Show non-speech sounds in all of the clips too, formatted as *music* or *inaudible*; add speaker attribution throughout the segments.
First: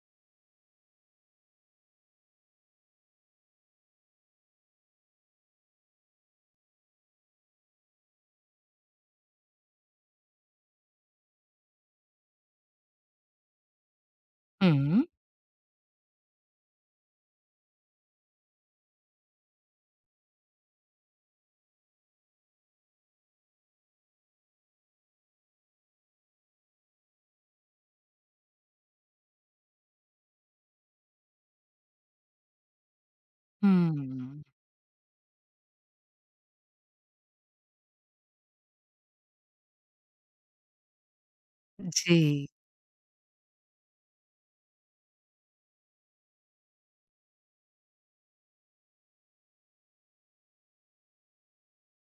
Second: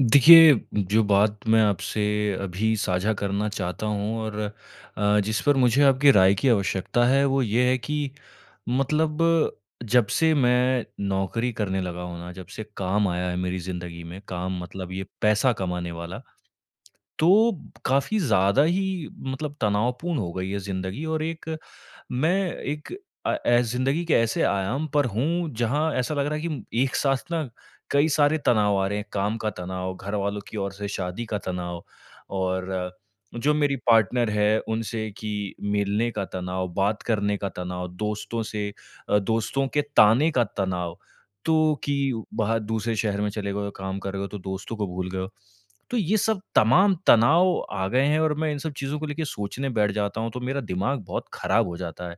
Speaker 1: देखिए, जो बात मैं आपसे अभी साझा करना चाहता हूँ और जिस पर मुझे आपकी राय की आवश्यकता है, वो ये है कि मतलब जब से मैं नौकरी करने लगा हूँ ना, जब से काम आया है मेरी ज़िंदगी में, काम मतलब
Speaker 2: हुँ।
Speaker 1: ये पैसा कमाने वाला, तो काफ़ी ज़्यादा ही मतलब तनावपूर्ण हो गई है ज़िंदगी और एक मैं एक अ, ए ज़िंदगी के ऐसे आयाम पर हूँ, जहाँ ऐसा लग रहा है कि एक साथ ना कई सारे तनाव आ रहे हैं। काम का तनाव, घरवालों की ओर से शादी का तनाव और जो मेरी पार्टनर
Speaker 2: हुँ।
Speaker 1: है, उनसे कि मिलने का तनाव, बात करने का तनाव, दोस्तों के ताने का तनाव। तो कि
Speaker 2: जी,
Speaker 1: बाहर दूसरे शहर में चले गए हो, काम कर रहे हो, तो दोस्तों को भूल गए हो। तो ये सब तमाम तनाव आ गए हैं और मैं इन सब चीज़ों को लेके सोचने बैठ जाता हूँ, तो मेरा दिमाग बहुत खराब हो जाता है।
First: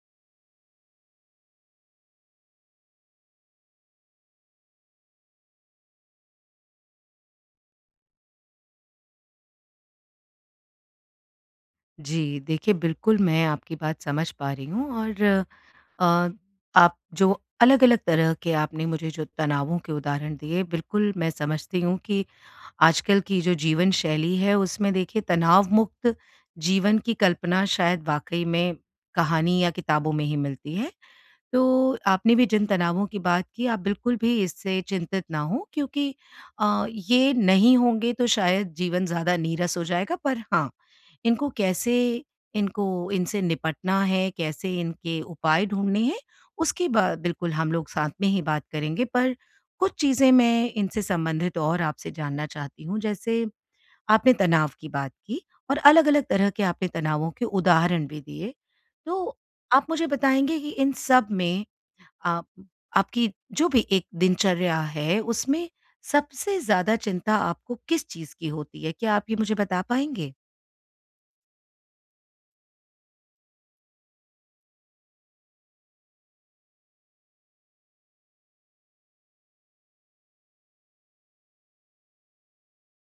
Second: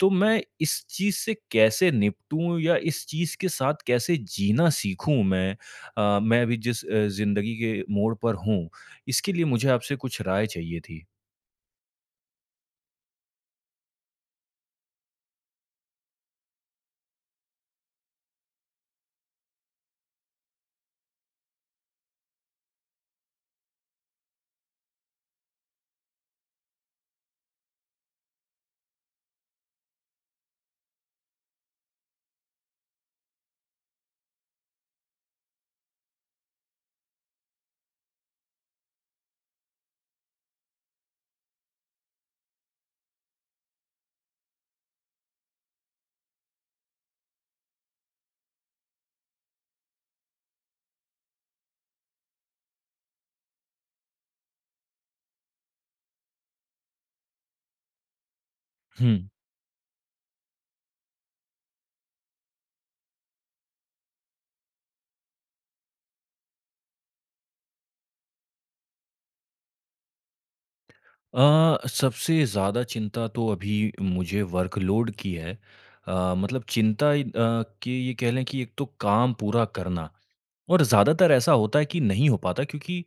Speaker 1: तो मैं इस चीज़ से कैसे निपटूँ या इस चीज़ के साथ कैसे जीना सीखूँ मैं? मैं अभी जिस ज़िंदगी के मोड़ पर हूँ, इसके लिए मुझे आपसे कुछ राय चाहिए थी।
Speaker 2: जी। देखिए, बिल्कुल मैं आपकी बात समझ पा रही हूँ। और अ, आप जो अलग-अलग तरह के आपने मुझे जो तनावों के उदाहरण दिए, बिल्कुल मैं समझती हूँ कि आजकल की जो जीवन शैली है, उसमें देखिए तनाव मुक्त जीवन की कल्पना शायद वाक़ई में कहानी या किताबों में ही मिलती है। तो आपने भी जिन तनावों की बात की, आप बिल्कुल भी इससे चिंतित ना हों क्योंकि ये नहीं होंगे तो शायद जीवन ज़्यादा नीरस हो जाएगा। पर हाँ, इनको कैसे इनको इनसे निपटना है, कैसे इनके उपाय ढूँढने हैं, उसकी बा बिल्कुल हम लोग साथ में ही बात करेंगे। पर कुछ चीज़ें मैं इनसे संबंधित और आपसे जानना चाहती हूँ। जैसे आपने तनाव की बात की और अलग-अलग तरह के आपने तनावों के उदाहरण भी दिए।
Speaker 1: हुँ।
Speaker 2: तो आप मुझे बताएँगे कि इन सब में आप आपकी जो भी एक दिनचर्या है, उसमें सबसे ज़्यादा चिंता आपको किस चीज़ की होती है? क्या आप ये मुझे बता पाएँगे?
Speaker 1: सबसे ज़्यादा चिंता तो अभी मुझे वर्कलोड की है। कि ये कह लें कि एक तो काम पूरा करना और ज़्यादातर ऐसा होता है कि नहीं हो पाता क्योंकि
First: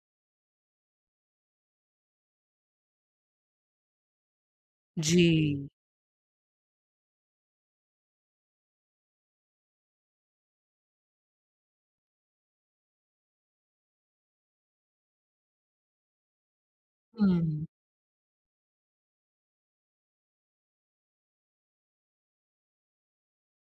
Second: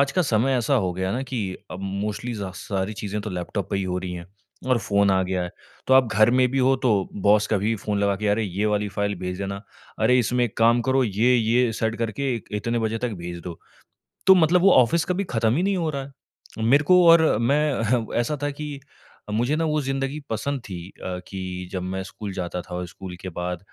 Speaker 1: आज का समय ऐसा हो गया ना कि अब मोस्टली सारी चीज़ें तो लैपटॉप पे ही हो रही हैं और फ़ोन आ गया है।
Speaker 2: जी।
Speaker 1: तो आप घर में भी हो तो बॉस का भी फ़ोन लगा के अरे ये वाली फ़ाइल भेज देना, अरे इसमें एक काम करो ये सेट करके इत इतने बजे तक भेज दो। तो मतलब वो ऑफ़िस कभी ख़त्म ही नहीं हो रहा है। मेरे को और
Speaker 2: हुँ।
Speaker 1: मैं *laughs* ऐसा था कि मुझे ना वो ज़िंदगी पसंद थी कि जब मैं स्कूल जाता था और स्कूल के बाद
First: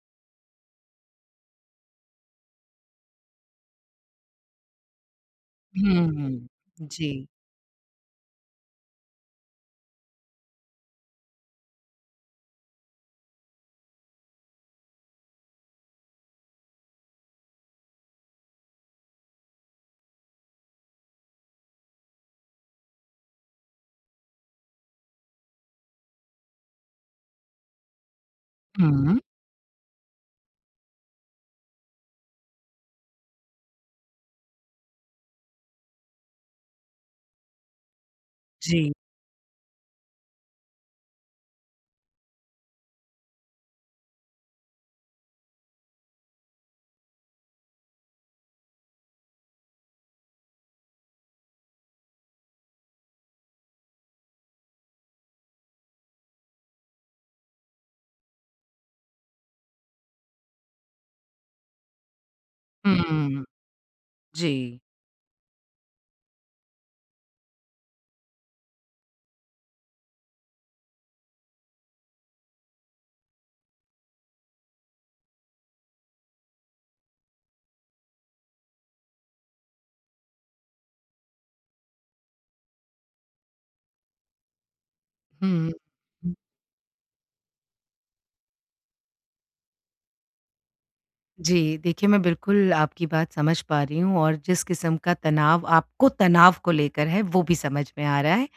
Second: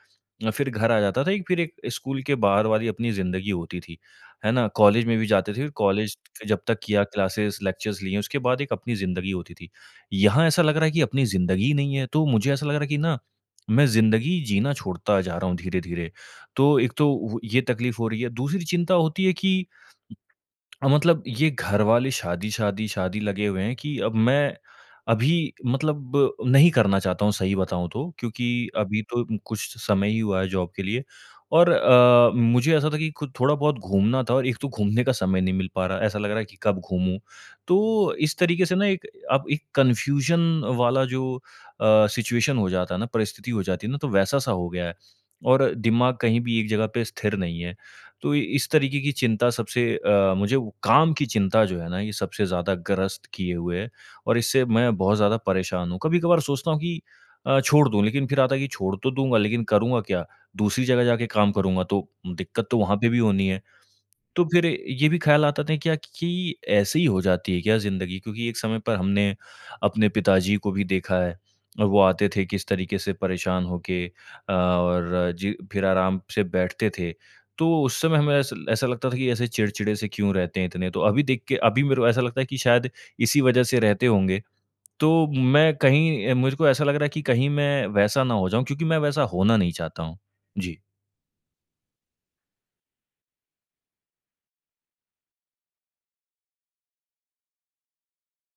Speaker 1: फिर घर आ जाता था, एक फिर एक स्कूल के बाहर वाली अपनी ज़िंदगी होती थी, है ना? कॉलेज में भी जाते थे, कॉलेज
Speaker 2: हुँ।
Speaker 1: जब तक किया
Speaker 2: जी।
Speaker 1: क्लासेस, लेक्चर्स लिए, उसके बाद एक अपनी ज़िंदगी होती थी। यहाँ ऐसा लग रहा है कि अपनी ज़िंदगी ही नहीं है, तो मुझे ऐसा लग रहा है कि ना, मैं ज़िंदगी जीना छोड़ता जा रहा हूँ धीरे-धीरे। तो एक तो वो ये तकलीफ़ हो रही है, दूसरी चिंता होती है कि मतलब ये घर वाले शादी, शादी, शादी लगे हुए हैं कि अब मैं अभी मतलब नहीं करना चाहता हूँ सही बताऊँ तो क्योंकि अभी
Speaker 2: हुँ।
Speaker 1: तो कुछ समय ही हुआ है जॉब के लिए और मुझे ऐसा था कि खुद थोड़ा बहुत घूमना था और एक तो घूमने का समय नहीं मिल पा रहा, ऐसा लग रहा है कि कब घूमूँ। तो इस तरीके से ना
Speaker 2: जी।
Speaker 1: एक अब एक कन्फ्यूज़न वाला सिचुएशन हो जाता है ना, परिस्थिति हो जाती है ना, तो वैसा-सा हो गया है और दिमाग कहीं भी एक जगह पे स्थिर नहीं है। तो इस तरीके की चिंता मुझे वो काम की चिंता जो है ना ये सबसे ज़्यादा ग्रस्त किए हुए है और इससे मैं बहुत ज़्यादा परेशान हूँ। कभी-कभार सोचता हूँ कि छोड़ दूँ लेकिन फिर आता है कि छोड़ तो दूँगा लेकिन करूँगा क्या? दूसरी जगह जाके काम करूँगा तो दिक्कत तो वहाँ पे भी
Speaker 2: हुँ,
Speaker 1: होनी है। तो फिर
Speaker 2: जी।
Speaker 1: ये भी ख्याल आता था क्या कि ऐसे ही हो जाती है क्या ज़िंदगी? क्योंकि एक समय पर हमने अपने पिताजी को भी देखा है। वो आते थे किस तरीके से परेशान होके और जी फिर आराम से बैठते थे। तो उस समय हमें ऐसा ऐसा लगता था कि ऐसे चिड़चिड़े से क्यों रहते हैं इतने? तो अभी देख के अभी मेरे को ऐसा लगता है कि शायद इसी वज़ह से रहते होंगे। तो
Speaker 2: हुँ।
Speaker 1: मुझको ऐसा लग रहा है कि कहीं मैं वैसा ना हो जाऊँ क्योंकि मैं वैसा होना नहीं चाहता हूँ। जी।
Speaker 2: जी, देखिए मैं बिल्कुल आपकी बात समझ पा रही हूँ और जिस किस्म का तनाव आपको तनाव को लेकर है, वो भी समझ में आ रहा है।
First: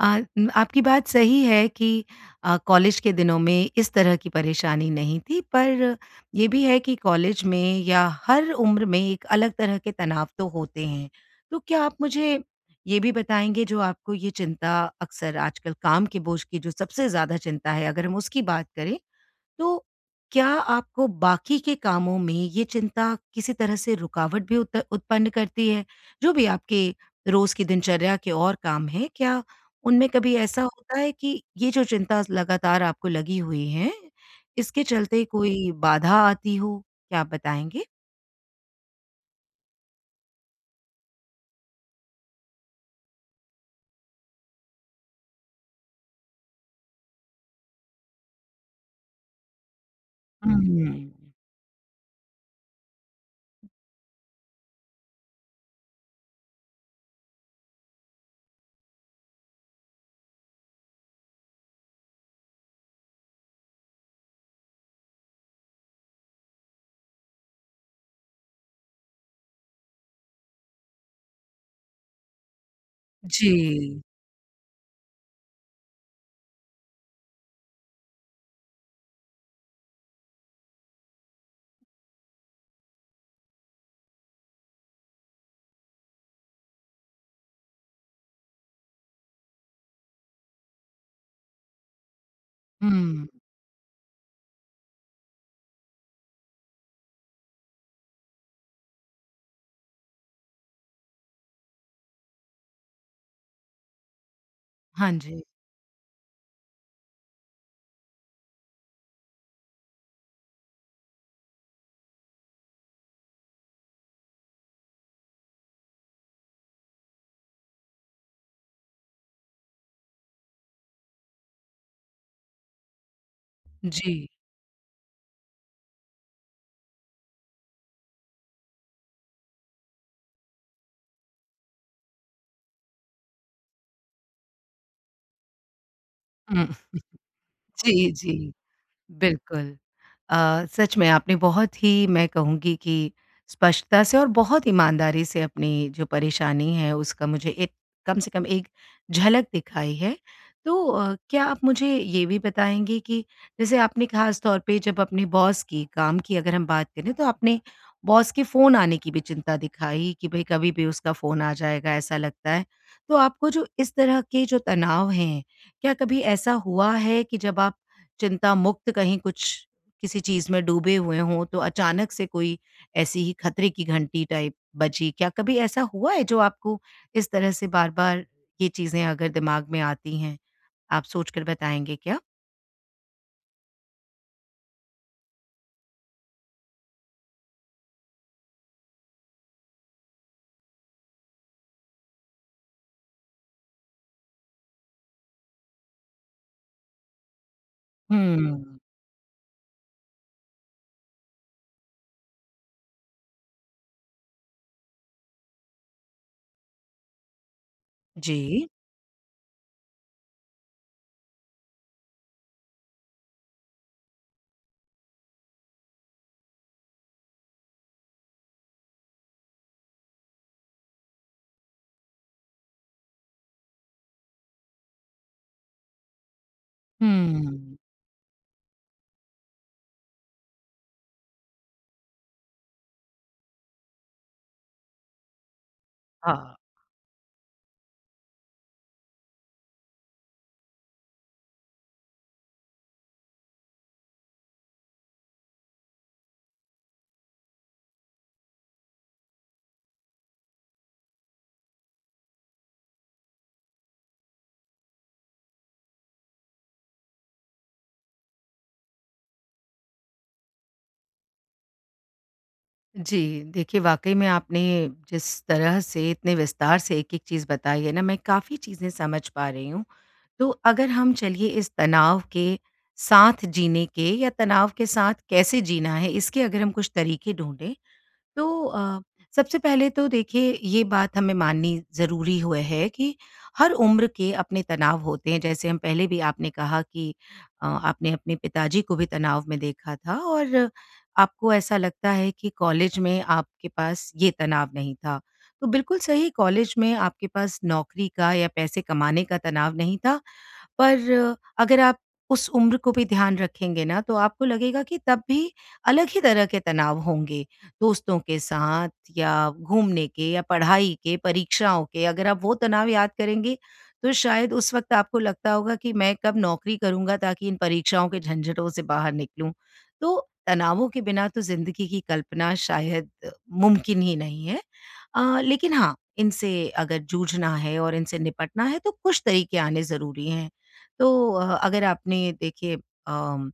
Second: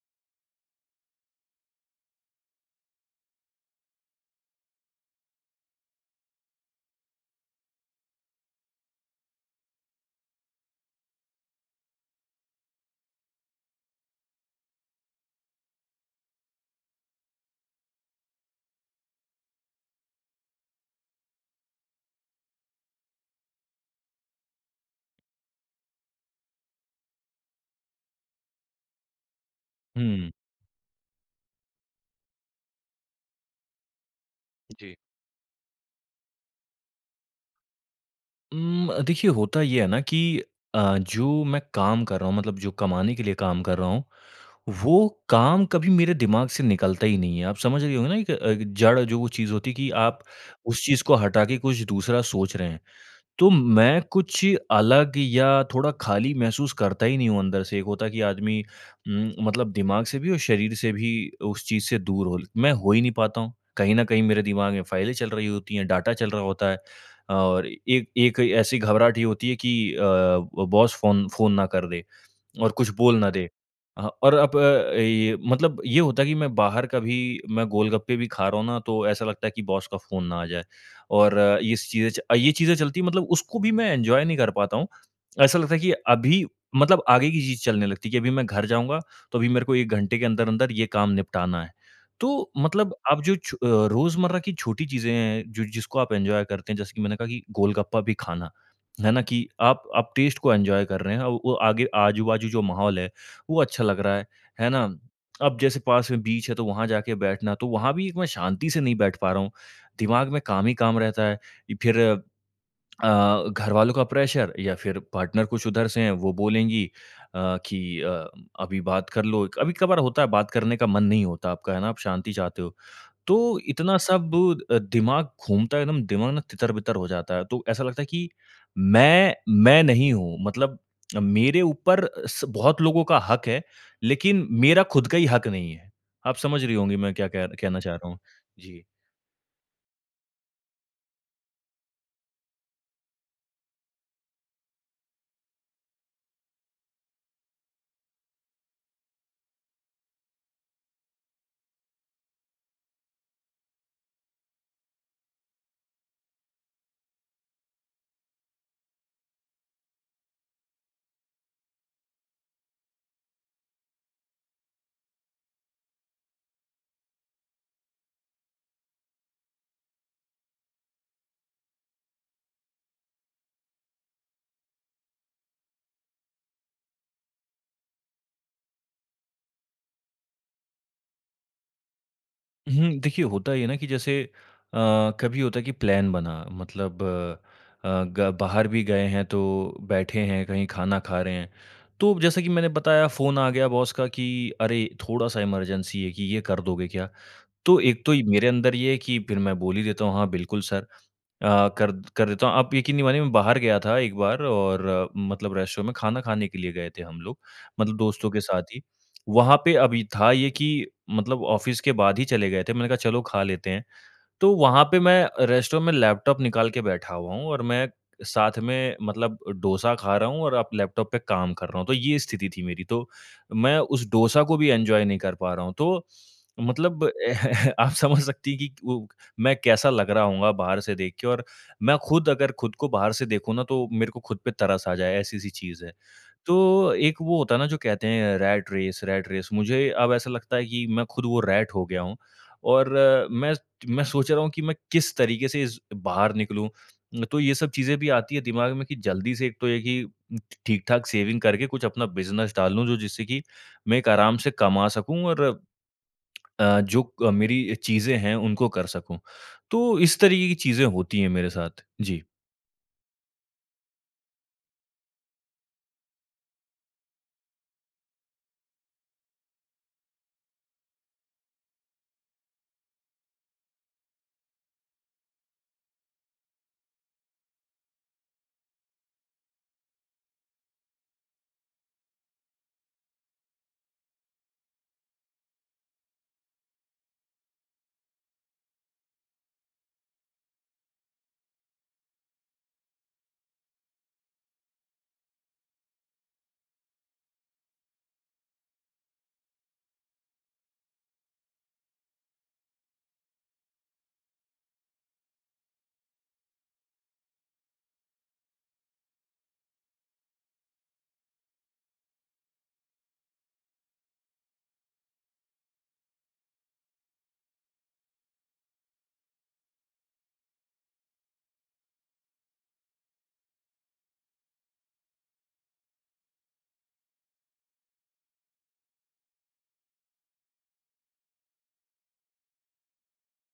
Speaker 2: आपकी बात सही है कि कॉलेज के दिनों में इस तरह की परेशानी नहीं थी, पर ये भी है कि कॉलेज में या हर उम्र में एक अलग तरह के तनाव तो होते हैं। तो क्या आप मुझे ये भी बताएँगे जो आपको ये चिंता अक्सर आजकल काम के बोझ की जो सबसे ज़्यादा चिंता है, अगर हम उसकी बात करें, तो क्या आपको बाकी के कामों में ये चिंता किसी तरह से रुकावट भी उत उत्पन्न करती है? जो भी आपके रोज़ की दिनचर्या के और काम हैं, क्या उनमें
Speaker 1: हुँ।
Speaker 2: कभी ऐसा होता है कि ये जो चिंता लगातार आपको लगी हुई है, इसके
Speaker 1: जी।
Speaker 2: चलते कोई बाधा आती हो? क्या आप बताएँगे?
Speaker 1: देखिए होता ये है ना कि जो मैं काम कर रहा हूँ मतलब जो कमाने के लिए काम कर रहा हूँ, वो काम कभी मेरे दिमाग से निकलता ही नहीं है। आप समझ रही होंगी ना एक जड़ जो वो चीज़ होती है कि आप उस
Speaker 2: हुँ।
Speaker 1: चीज़ को हटा के कुछ दूसरा सोच रहे हैं। तो मैं कुछ अलग या थोड़ा खाली महसूस करता ही नहीं हूँ अंदर से। एक होता है कि आदमी मतलब दिमाग से भी और शरीर से भी उस चीज़ से दूर हो। मैं हो ही नहीं पाता हूँ। कहीं न कहीं मेरे दिमाग में फाइलें चल रही होती हैं, डाटा चल रहा होता है और एक एक ऐसी घबराहट ये होती है कि बॉस फ़ोन फ़ोन ना कर दे। और कुछ बोल ना दे।
Speaker 2: जी।
Speaker 1: ये मतलब ये होता है कि मैं बाहर कभी मैं गोलगप्पे भी खा रहा हूँ ना, तो ऐसा लगता है कि बॉस का फ़ोन ना आ जाए और इस चीज़ें च ये चीज़ें चलती हैं मतलब उसको भी मैं एन्जॉय नहीं कर पाता हूँ। ऐसा लगता है कि अभी मतलब आगे की चीज़ चलने लगती है कि अभी मैं घर जाऊँगा, तो अभी मेरे को 1 घंटे के अंदर-अंदर ये काम निपटाना है। तो मतलब आप
Speaker 2: हुँ।
Speaker 1: जो छ अ, रोज़मर्रा की छोटी चीज़ें हैं, जो जिसको आप एन्जॉय करते हैं, जैसे कि मैंने कहा कि गोलगप्पा भी खाना। है ना? कि आप टेस्ट को एन्जॉय कर रहे हैं, और वो आगे आजू-बाजू जो माहौल है, वो अच्छा लग रहा है ना?
Speaker 2: हाँ जी।
Speaker 1: अब जैसे पास में बीच है, तो वहाँ जाके बैठना, तो वहाँ भी एक मैं शांति से नहीं बैठ पा रहा हूँ। दिमाग में काम ही काम रहता है। फिर घर वालों का प्रेशर या फिर पार्टनर कुछ उधर से हैं वो बोलेंगी अ, कि अ, अभी बात कर लो कभी कभार होता है बात करने का मन नहीं होता आपका है ना आप शांति चाहते हो तो इतना
Speaker 2: जी।
Speaker 1: सब दिमाग घूमता है एकदम दिमाग ना तितर बितर हो जाता है तो ऐसा लगता है कि मैं मैं नहीं हूँ मतलब मेरे ऊपर बहुत लोगों का हक है लेकिन मेरा खुद का ही हक नहीं है आप समझ
Speaker 2: हुँ।
Speaker 1: रही होंगी मैं क्या कहना चाह रहा
Speaker 2: जी,
Speaker 1: हूँ।
Speaker 2: जी।
Speaker 1: जी।
Speaker 2: बिल्कुल। अ, सच में आपने बहुत ही मैं कहूँगी कि स्पष्टता से और बहुत ईमानदारी से अपनी जो परेशानी है उसका मुझे एक कम से कम एक झलक दिखाई है। तो क्या आप मुझे ये भी बताएँगे कि जैसे आपने ख़ास तौर पे जब अपने बॉस की काम की अगर हम बात करें तो आपने बॉस के फ़ोन आने की भी चिंता दिखाई कि भई कभी भी उसका फ़ोन आ जाएगा ऐसा लगता है। तो आपको जो इस तरह के जो तनाव हैं, क्या कभी ऐसा हुआ है कि जब आप चिंता मुक्त कहीं कुछ किसी चीज में डूबे हुए हों तो अचानक से कोई ऐसी ही खतरे की घंटी टाइप बजी, क्या कभी ऐसा हुआ है जो आपको इस तरह से बार बार ये चीजें अगर दिमाग में आती हैं, आप सोचकर बताएंगे क्या?
Speaker 1: हुँ, देखिए होता ये है ना कि जैसे कभी होता है कि प्लान बना मतलब अ, अ, ग बाहर भी गए हैं तो बैठे हैं, कहीं खाना खा रहे हैं। तो जैसा कि मैंने बताया फ़ोन आ गया बॉस का कि अरे! थोड़ा-सा इमरजेंसी है कि ये कर दोगे क्या? तो एक तो ये मेरे अंदर
Speaker 2: हम्म।
Speaker 1: ये है कि फिर मैं बोल ही देता हूँ हाँ, बिल्कुल सर। कर देता हूँ। आप यकीन नहीं मानिए मैं बाहर गया था एक बार और मतलब रेस्टोरेंट में खाना खाने के लिए गए थे हम लोग, मतलब दोस्तों के साथ
Speaker 2: जी।
Speaker 1: ही। वहाँ पे अभी था ये कि मतलब ऑफ़िस के बाद ही चले गए थे। मैंने कहा चलो खा लेते हैं। तो वहाँ पे मैं रेस्टो में लैपटॉप निकाल के बैठा हुआ हूँ और मैं साथ में मतलब डोसा खा रहा हूँ और आप लैपटॉप पे काम कर रहा हूँ, तो ये स्थिति थी मेरी। तो मैं उस डोसा को भी एन्जॉय नहीं कर पा रहा हूँ। तो मतलब *laughs*
Speaker 2: हम्म।
Speaker 1: आप समझ सकती हैं कि वो मैं कैसा लग रहा होऊँगा बाहर से देख के और मैं खुद अगर खुद को बाहर से देखूँ ना, तो मेरे को खुद पे तरस आ जाए, ऐसी-सी चीज़ है।
Speaker 2: हाँ।
Speaker 1: तो एक वो होता है ना, जो कहते हैं रैट रेस, मुझे अब ऐसा लगता है कि मैं खुद वो रैट हो गया हूँ और मैं सोच रहा हूँ कि मैं किस तरीके से इस बाहर निकलूँ। तो ये सब चीज़ें भी आती है दिमाग में कि जल्दी से एक तो ये कि ठीक-ठाक सेविंग करके कुछ अपना बिज़नेस डाल लूँ, जो जिससे कि मैं एक आराम से कमा सकूँ और मेरी चीज़ें हैं, उनको कर सकूँ। तो इस तरीके की चीज़ें होती हैं मेरे साथ। जी।
Speaker 2: जी, देखिए वाकई में आपने जिस तरह से इतने विस्तार से एक एक चीज़ बताई है ना, मैं काफ़ी चीज़ें समझ पा रही हूँ। तो अगर हम चलिए इस तनाव के साथ जीने के या तनाव के साथ कैसे जीना है, इसके अगर हम कुछ तरीके ढूंढें तो सबसे पहले तो देखिए ये बात हमें माननी ज़रूरी हुए है कि हर उम्र के अपने तनाव होते हैं। जैसे हम पहले भी आपने कहा कि आपने अपने पिताजी को भी तनाव में देखा था और आपको ऐसा लगता है कि कॉलेज में आपके पास ये तनाव नहीं था, तो बिल्कुल सही, कॉलेज में आपके पास नौकरी का या पैसे कमाने का तनाव नहीं था। पर अगर आप उस उम्र को भी ध्यान रखेंगे ना, तो आपको लगेगा कि तब भी अलग ही तरह के तनाव होंगे, दोस्तों के साथ या घूमने के या पढ़ाई के, परीक्षाओं के। अगर आप वो तनाव याद करेंगे, तो शायद उस वक़्त आपको लगता होगा कि मैं कब नौकरी करूँगा ताकि इन परीक्षाओं के झंझटों से बाहर निकलूँ। तो तनावों के बिना तो ज़िंदगी की कल्पना शायद मुमकिन ही नहीं है। लेकिन हाँ, इनसे अगर जूझना है और इनसे निपटना है, तो कुछ तरीके आने ज़रूरी हैं। तो अगर आपने देखिए अम,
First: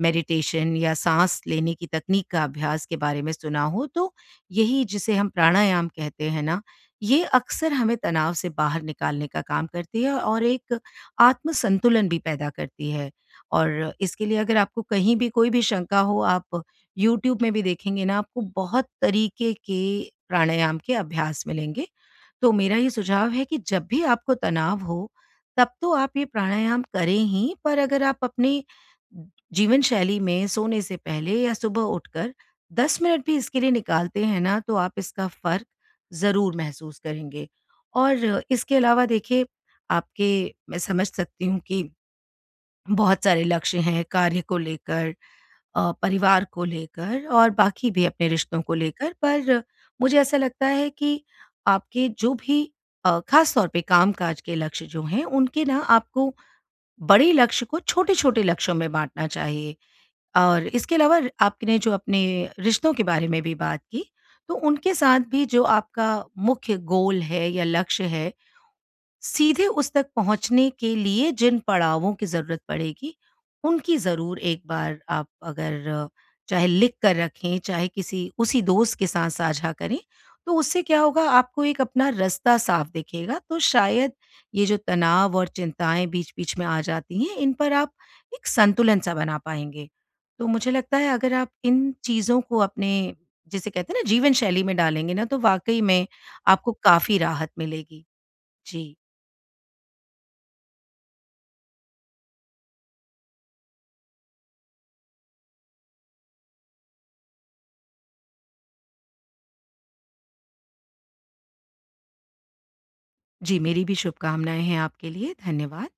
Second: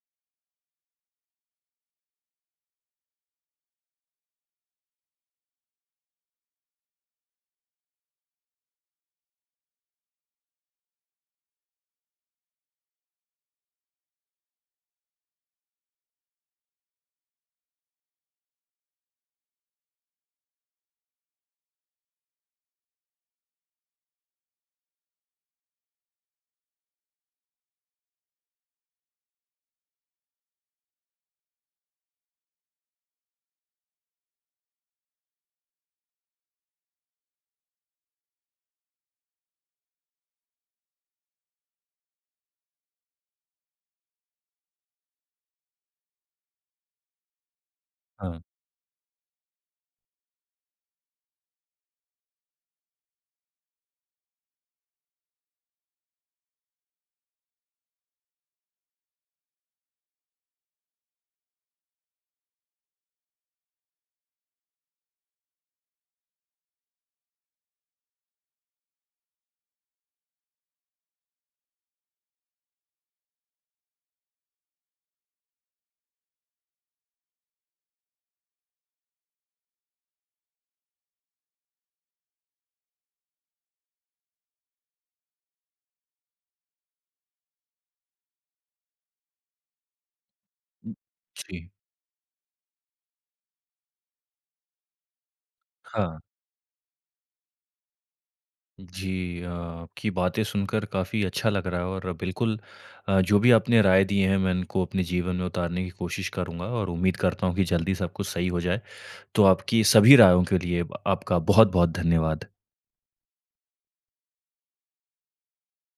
Speaker 2: मेडिटेशन या साँस लेने की तकनीक का अभ्यास के बारे में सुना हो, तो यही जिसे हम प्राणायाम कहते हैं ना, ये अक्सर हमें तनाव से बाहर निकालने का काम करती है और एक आत्म-संतुलन भी पैदा करती है। और इसके लिए अगर आपको कहीं भी कोई भी शंका हो, आप यूट्यूब में भी देखेंगे ना, आपको बहुत तरीके के प्राणायाम के अभ्यास मिलेंगे। तो मेरा ये सुझाव है कि जब भी आपको तनाव हो, तब तो आप ये प्राणायाम करें ही, पर अगर आप अपने जीवन शैली में सोने से पहले या सुबह उठकर 10 मिनट भी इसके लिए निकालते हैं ना, तो आप इसका फर्क जरूर महसूस करेंगे। और इसके अलावा देखिए आपके, मैं समझ सकती हूँ कि बहुत सारे लक्ष्य हैं कार्य को लेकर, परिवार को लेकर और बाकी भी अपने
Speaker 1: हाँ।
Speaker 2: रिश्तों को लेकर। पर मुझे ऐसा लगता है कि आपके जो भी खास तौर पे काम काज के लक्ष्य जो हैं उनके ना आपको बड़े लक्ष्य को छोटे छोटे लक्ष्यों में बांटना चाहिए। और इसके अलावा आपने जो अपने रिश्तों के बारे में भी बात की, तो उनके साथ भी जो आपका मुख्य गोल है या लक्ष्य है, सीधे उस तक पहुँचने के लिए जिन पड़ावों की ज़रूरत पड़ेगी, उनकी ज़रूर एक बार आप अगर चाहे लिख कर रखें, चाहे किसी उसी दोस्त के साथ साझा करें, तो उससे क्या होगा आपको एक अपना रास्ता साफ दिखेगा। तो शायद ये जो तनाव और चिंताएँ बीच-बीच में आ जाती हैं, इन पर आप एक संतुलन-सा बना पाएँगे। तो मुझे लगता है अगर आप
Speaker 1: जी।
Speaker 2: इन चीज़ों को अपने जिसे कहते हैं ना जीवन शैली में डालेंगे ना, तो वाक़ई में
Speaker 1: हाँ।
Speaker 2: आपको काफ़ी राहत मिलेगी। जी।
Speaker 1: जी, आपकी बातें सुनकर काफ़ी अच्छा लग रहा है और बिल्कुल जो भी आपने राय दी हैं मैं इनको अपने जीवन में उतारने की कोशिश करूँगा और उम्मीद करता हूँ कि जल्दी सब कुछ सही हो जाए। तो आपकी सभी रायों के लिए आपका बहुत-बहुत धन्यवाद।
Speaker 2: जी, मेरी भी शुभकामनाएँ हैं आपके लिए। धन्यवाद।